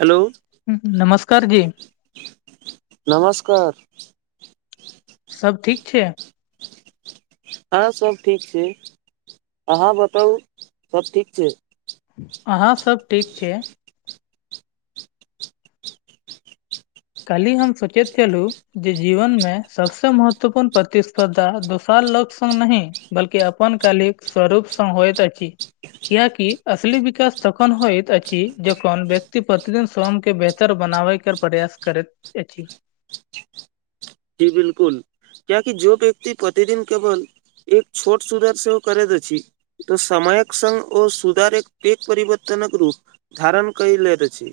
Hello नमस्कार जी नमस्कार सब ठीक छय हँ सब ठीक छय अहाँ बताउ सब ठीक छै आहाँ सब ठीक छी कालहि हम सोचैत केलहु जे जीवन में सबसे महत्वपूर्ण प्रतिस्पर्धा दोसाल लक्ष्य नय बलकि अपन कल स्वरूप स होयत अछि कआकि असली विकास तखन होइत अछि जखन व्यक्ति प्रतिदिन स्वयं के बेहतर बनाबै प्रयास करैत य जी बिलकुल कियाकि जो व्यक्ति प्रतिदिन केवल एक छोट शुरू सेहो करैत अछि तऽ समयक संग ओ सुधार एक प परवर्तनक रूप धारन कै लेत छी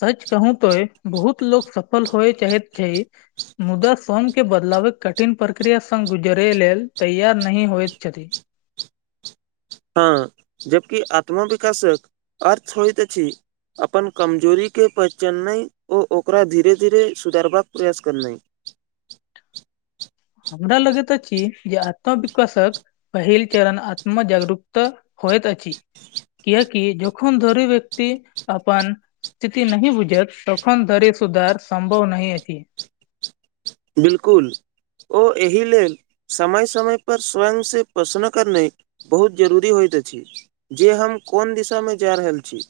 सच कहूँ तो बहुत लोको सफल होइ चाहैत छै मुदा सोमके बदलावक कठिन प्रक्रिया संग गुजरै लेल तैयार नहि होइत छथि हँ जबकि आत्मविकाशक अर्थ होइत अछि अपन कमजोरीके पहचननाइ ओ ओकरा धीरे धीरे सुधारबाक प्रयास करनाइ हमरा लगैत अछी जे आत्मवश्वासक पहिल चरण आत्मजागरुक्त होयत अछि। कएकि जन धरी व्यक्ति अपन स्थिति नह बुझैत तखन धरि सुधार सम्भव नह अछि। बिलकुल ओ एहि लेल समय समय पर स्वयं से पोसन करने बहुत जरूरी होइत अछि, जे हम कोन दिशामे जा रहल अछि।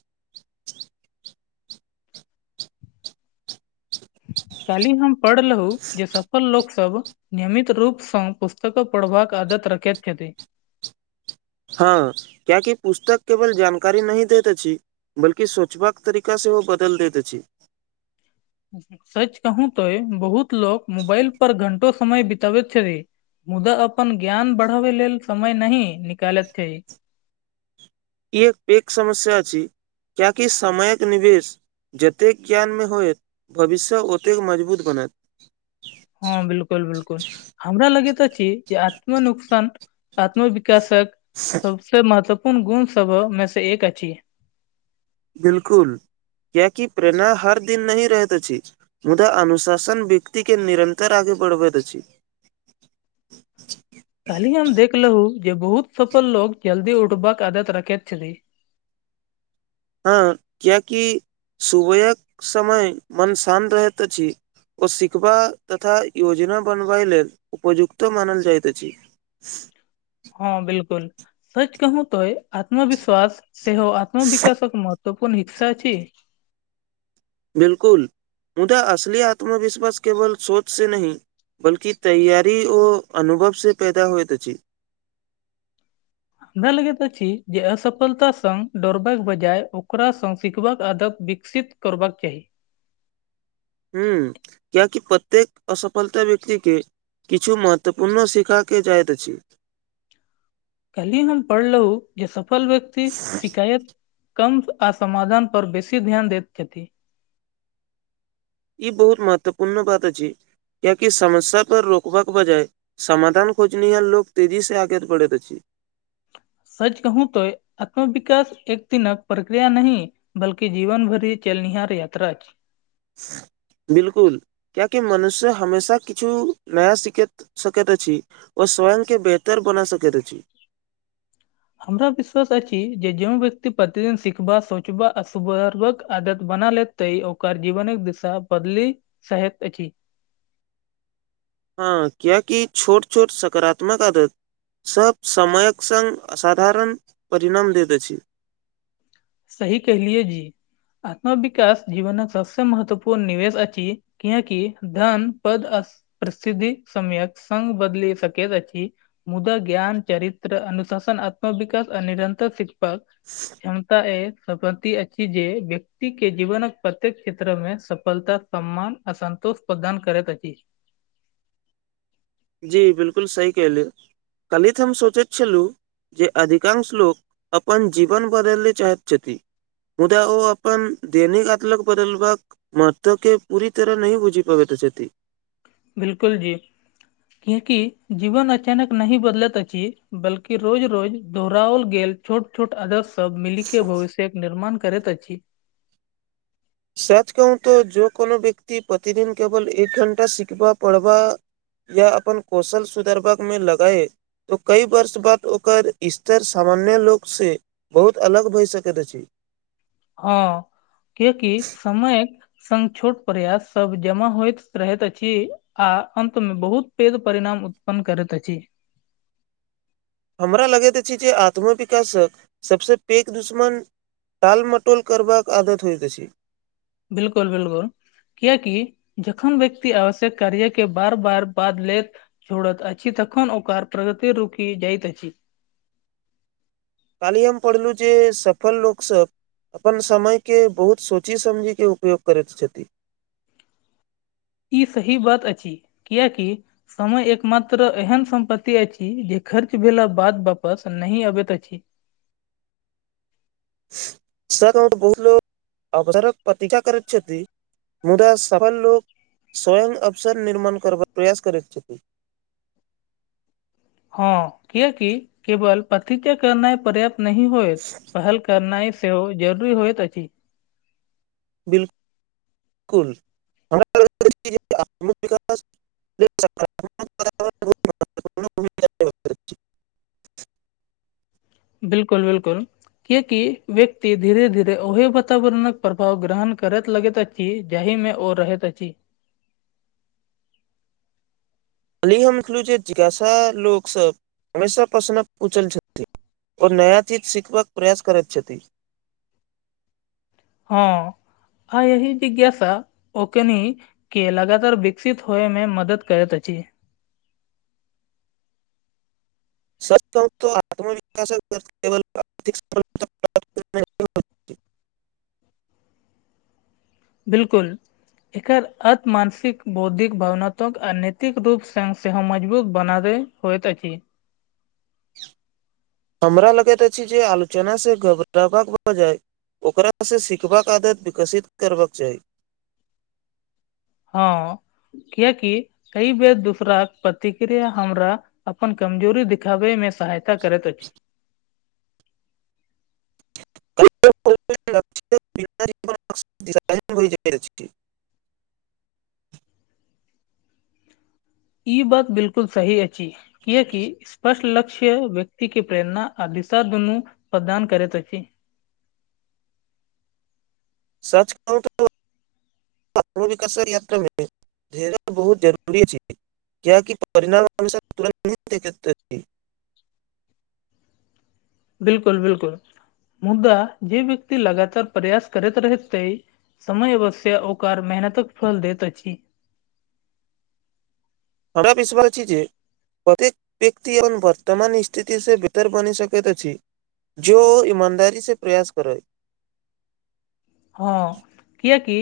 काली हम पढ़लहु जे सफल लोक सब नियमित रूपसँ पुस्तक पढ़बाक आदत रखैत छथि। हँ कियाकि पुस्तक केवल जानकारी नहि दैत अछि बल्कि सोचबाक तरीका सेहो बदलि दैत अछि। सच कहू तो बहुत लोक मोबाइल पर घंटो समय बितबैत छथी। मुदा अपन ज्ञान बढ़ावे लेल समय न निकालैत छैेय। ई एक पैक समस्या अछि कियाकि समयक निवेश जतेक ज्ञानमे होयत भविष्य ओतेक मजबूत बनत। हँ बिल्कुल बिलकुल। हमरा लगैतित अछि जे आत्म नुकसान आत्म विकासक सबसे महत्वपूर्ण गुण सबमे से एक अछि। बिलकुल कियाकि प्रेरणा हर दिन नही रहैत अछि। मुदा अनुशासन व्यक्ति के निरन्तर आगे बढ़बैत अछि। कायलहि हम देखलहु जे बहुत सफल लो जल्दी उठबाक आदत रखैत छलि। हँ कियाकि सुबहक समय मन शान्त रहैत अछि। ओ सिखबा तथा योजना बनबा लेल उपयुक्तो मानल जाइत अछि। [inaudible] हँ बिलकुल सच कहू तो आत्मविश्वास सेहो आत्म विकासक मत तऽ कोन रिक्सा छी? बिलकुल मुदा असली आत्मविश्वास केवल सोच से नहि बल्कि तैयारी ओ अनुभव से पैदा होएत अछि। हमरा लगैत अछि जे असफलता सग दोड़ बाक बजाय ओकरा सग सिखबाक आदत विकसित करबाक चाही। हूं किया कि प्रत्येक असफलता व्यकतिके किछु महत्वपूर्ण सीखा के जाइत अछि। कलही हम पडलहु जे सफल व्यक्ति सि शिकायत कम आ समाधान पर बेसी ध्यान देैत छथि। ई बहुत महत्व पूर्ण बात अछि कियाकि समस्या पर रोकबाक बजाय समाधान खोजनीहार लोक तेजी सेआगे पढ़ैत अछि। सच कहू त आत्मविकास एक दिन क प्रक्रिया नहि बल्की जीवन भरि चलनिहार यात्रा अछि। बिलकुल कियाकि मनुष्य हमेशा किछु नया सखैत सकैत अछि। ओ स्वयंके बेहतर बना सकैत अछि। हमरा विश्वास अछि जे ज्यों व्यक्ति प्रतिदिन सिखबा सोचबा आ सुारक आदत बना लेत ते ओकर जीवनक दिशा बदलि साहैत अछि। हँ कियाकी छोट छोट सकारात्मक आदत सभ समयक सङ्ग असाधारण परिणाम दैत अछि। सही कहलियै जी आत्मविकास जीवनक सबसे महत्वपूर्ण निवेश अछि। किआकी धन पद प्रसिद्धि समयत संघ बदल सक जा छी मुदा ज्ञान चरित्र अनुशासन आत्मविकास आ निरन्तर शिक्षक हं तए सम्पत्तति अछि जे व्यक्ति के जीवनक प्रत्येक क्षेत्र मे सफलता सम्मान असन्तोष प्रदान करैत अछि जी बिलकुल सही केहलिये कलहि तऽ हम सोचैत छलहुँ जे अधिकांश लोक अपन जीवन बदलले चाहैत छथि मुदा ओ अपन दैनिक आतलग बदलबाक मर्त के पूरी तरह नही बुझि पाबै तऽ सेठ बिलकुल जी क्याकि जीवन अचानक नही बदलत अछि बल्कि रोज रोज दोहराओल गेल छोट छोट अदस्य सब मिली के भविष्यक निर्माण करैत अछि सच कहुत जो कोनो व्यक्ति प्रतिदिन केवल एक घंटा सिखब पढ़ब या अपन कौशल सुधरबाक में लगाए तऽ कई वर्ष बाद ओकर स्तर सामान्य लोक से बहुत अलग भए सकैत अछि हं ककि समय सन छोट प्रयास सब जमा होइत रहैत अछि आ अन्त मे बहुत पेग परिणाम उत्पन्न करैत अछि हमरा लगैत अछि जे आत्मविकासक सभसँ पेघ दुश्मन टाल मटोल करबाक आदत होइत अछि बिलकुल बिलकुल कियकि जखन व्यक्ति आवश्यक कार्य के बार बार बाद लेत छोड़त अछी तखन ओकर प्रगति रुकि जाइत अछी काली हम पढ़लू जे सफल लोकसब अपन समय के बहुत सोचि समझि के उपयोग करैत छथिन ई सही बात अछि कियैकि समय एक मात्र एहन सम्पत्ति अछि जे खर्च भेला बाद वापस नहि अबैत अछि सर ग तऽ बहुत लो अवसारक प्रति्षा करैत छथि मुदा सफल लोक स्वयं अवसर निर्माण करबाक प्रयास करैत छथि हँ कियैकि केवल पतज् करना पर्याप्त नहि होयत पहल करनाइ सेहो जरूरी होयत अछि बिल्कुल कुल [inaudible] बिलकुल बिलकुल कियैकि व्यक्ति धीरे धीरे ओह वातावरणक प्रभाव ग्रहण करैत लगैत जाहि में ओ रहत अछि कालही हम छललहु जे जिज्ञासा लोक सब हमेशा पश्न पूछल छथि ओ नया चीज सिखबाक प्रयास करैत छथि हँ आ यही जिज्ञासा ओकनी के लगातार विकसित होए में मदद करैत अछि सच कहुं ता आत्मविकास आर्थिक [inaudible] नहि। बिलकुल एकर अत मानसिक बौद्धिक भावनात्मक आ नैतिक रूप संग सेहो मजबूत बनाबै होयत अछि [unintelligible] हमरा लगैत अछि जे आलोचना से घबरावक भऽ जाय ओकरा से सीखबाक आदत विकसित करबाक चाही हँ कियैकि कई बेर दूसराक प्रतिक्रिया हमरा अपन कमजोरी दिखाबे मे सहायता करत अछि छय [inaudible] ई बात बिलकुल सही अछि कियैकि स्पष्ट लक क्ष्य व्यक्ति के प्रेरणा आ दिशा दुनू प्रदान करैत अछि सच कहु - - तऽ [inaudible] [inaudible] बिलकुल बिलकुल मुदा जे व्यक्ति लगातार प्रयास करैत रहतते समय अवश्य ओकर मेहनतक फल देत अछि हमरा विश्वास छय जे प्रत्येक व्यक्ति ए वर्तमान स्थिति से बेतर बनि सकैत अछि जो ईमानदारी से प्रयास करय हँ किएकि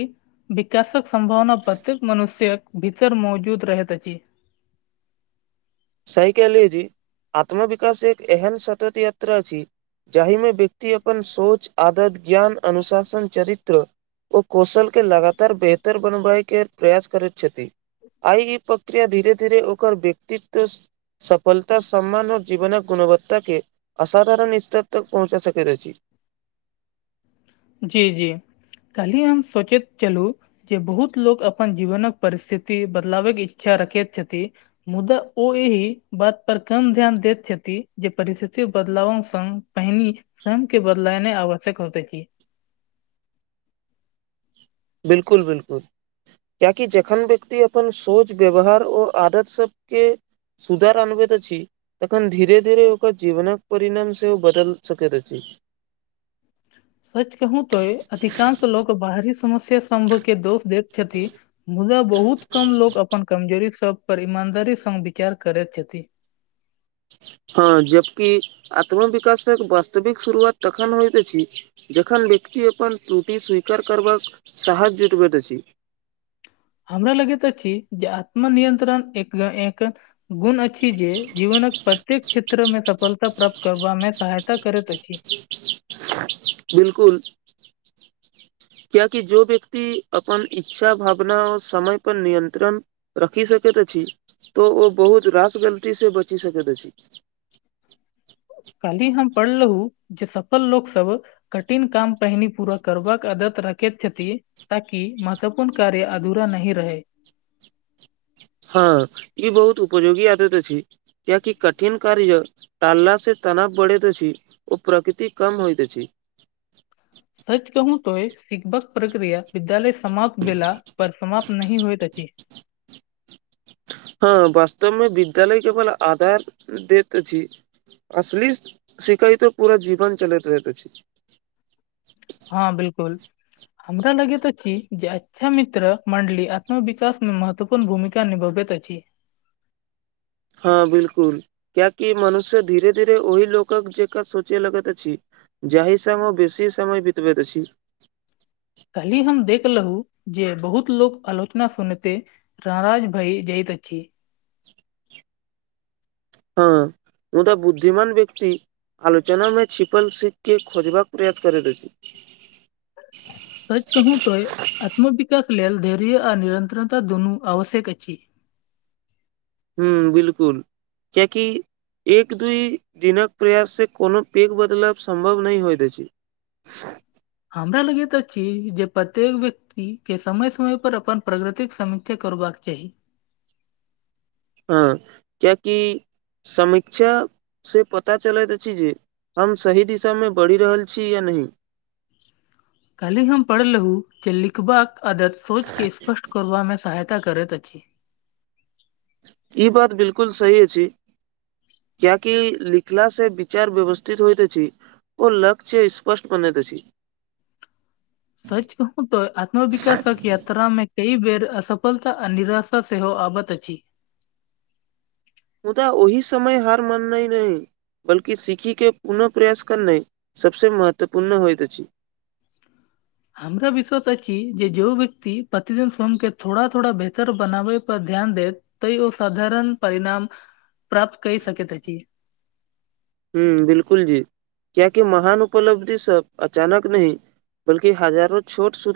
विकाशक सम्भावना प्रत्येक मनुष्य्यक भीतर मौजूद रहैत अछि साइकेलेज आत्मविकास एक एहन सतत यात्रा छी जाहि में व्यक्ति अपन सोच आदत ज्ञान अनुशासन चरित्र ओ कौशलके लगातार बेहतर बनबाए के प्रयास करैत छथि आइ ई प्रक्रिया धीरे धीरे ओकर व्यक्तित्व त सफलता सम्मान आऔर जीवनक गुणवत्ता के अबधारण स्थित तक पहुँचा सकैत छी जी जी कल्ही हम सोचैत चलू जे बहुत लोक अपन जीवनक परिस्थिति बदलावेके इच्छा रखैत छथिन मुदा ओ एहि बात पर कम ध्यान देत छथि जे परिस्थिति बदलाव संग पहनी सम के बदलाने आवश्यक होत अछि बिल्कुल बिल्कुल कियैकि जखन व्यक्ति अपन सोच व्यवहार ओ आदत सबके सुधार अनबेत अछि तखन धीरे धीरे ओकर जीवनक परिणाम सेहो बदल सकैत अछि सच कहूँ तो अधिकांश लोक बाहरी समस्या सम्भव के दोष दैत छथि मुदा बहुत कम लोक अपन कमजोरी सब पर ईमानदारी स विचार करैत छथि हँ जबकि आत्मविकासक वास्तविक शुरुआत तखन होइत अछि जखन व्यक्ति अपन त्रुटि स्वीकार करबाक साहस जुटबैत अछि हमरा लगैत अछि जे आत्मनियंत्रण एक एक गुण अछि जे जीवनक प्रत्येक क्षेत्र में सफलता प्राप्त करबामे सहायता करैत अछि ज बिल्कुल कियाकि जो व्यक्ति अपन इच्छा भावना आ समय पर नियन्त्रण रखि सकैत अछि तऽ ओ बहुत रास गलतीसँ बचि सकैत अछि कालहि हम पढ़लहु जे सफल लोक सब कठिन काम पहिनी पूरा करबाक आदत रखैत छथि ताकि महत्वपूर्ण कार्य अधूरा नहि रहे हँ ई बहुत उपयोगी आदत अछि कियाकि कठिन कार्य टालला से तनाव बढ़ैत छै ओ प्रकृति कम होइत छै सच कहू तो सिखबाक प्रक्रिया विद्यालय समाप्त भेला पर समाप्त नहि होएत अछि हँ वास्तवमे विद्यालय केवल आधार देत अछि असली सिखैय तो पूरा जीवन चलैत रहैत अछि हँ बिल्कुल हमरा लगेैत अछि जे अच्छा मित्र मंडली आत्म विकास मे महत्व पूर्ण भूमिका निभबैत अछि हँ बिलकुल कियाकि मनुष्य धीरे - धीरे ओहि लोकक जेका सोचय लगैत अछि जाहि सबमे बेसी समय बितबैत अछि काल्हि हम देखलहुँ जे बहुत लोको आलोचना सुनते नराज भइ जाइत अछि हँ मुदा बुद्धिमान व्यक्ति आलोचना मे छिपल सीख के खोजबाक प्रयास करैत अछि। सच कहूँ तोय आत्मविकास लेल धैर्य आ निरन्तरता दुनू आवश्यक अछि हूँ बिलकुल कियकि एक दू दिनक प्रयाससँ कोनो पैघ बदलाव सम्भव नहि होइत अछि [inaudible] हमरा लगैतऽ अछि जे प्रत्येक व्यक्ति के समय समय पर अपन प्रगतिक के समीक्षा करबाक चाही हँ क्याकि समीक्षा से पता चलैत अछि जे हम सही दिशामे बढ़ि रहल छी या नहि काल्हि हम पढ़लहूँ की लिखबाक आदत सोचकेँ स्पष्ट करबामे सहायता करैत अछि ई बात बिल्कुल सही अछि कियाकि लिखला से विचार व्यवस्थित होइत अछि ओ लक्ष्य स्पष्ट बनैत अछि सच कहूँ तऽ आत्मविकासक यात्रामे कई बेर असफलता आ निराशा सेहो आबैत अछि मुदाऽ ओहि समय हार मान नाइ नहि बल्कि सीखिक के पुनः प्रयास करनाइ सबसे महत्वपूर्ण होइत अछि हमरा विश्वास अछि जे जो व्यक्ति प्रतिदिन स्वयं के थोड़ा थोड़ा बेहतर बनाबय पर ध्यान देत तऽ ओ साधारण परिणाम प्राप्त कै सकैत अछि हुँ बिलकुल जी कियाकि महान उपलब्धि सब अचानक नहि बल्कि हजारो छोट सु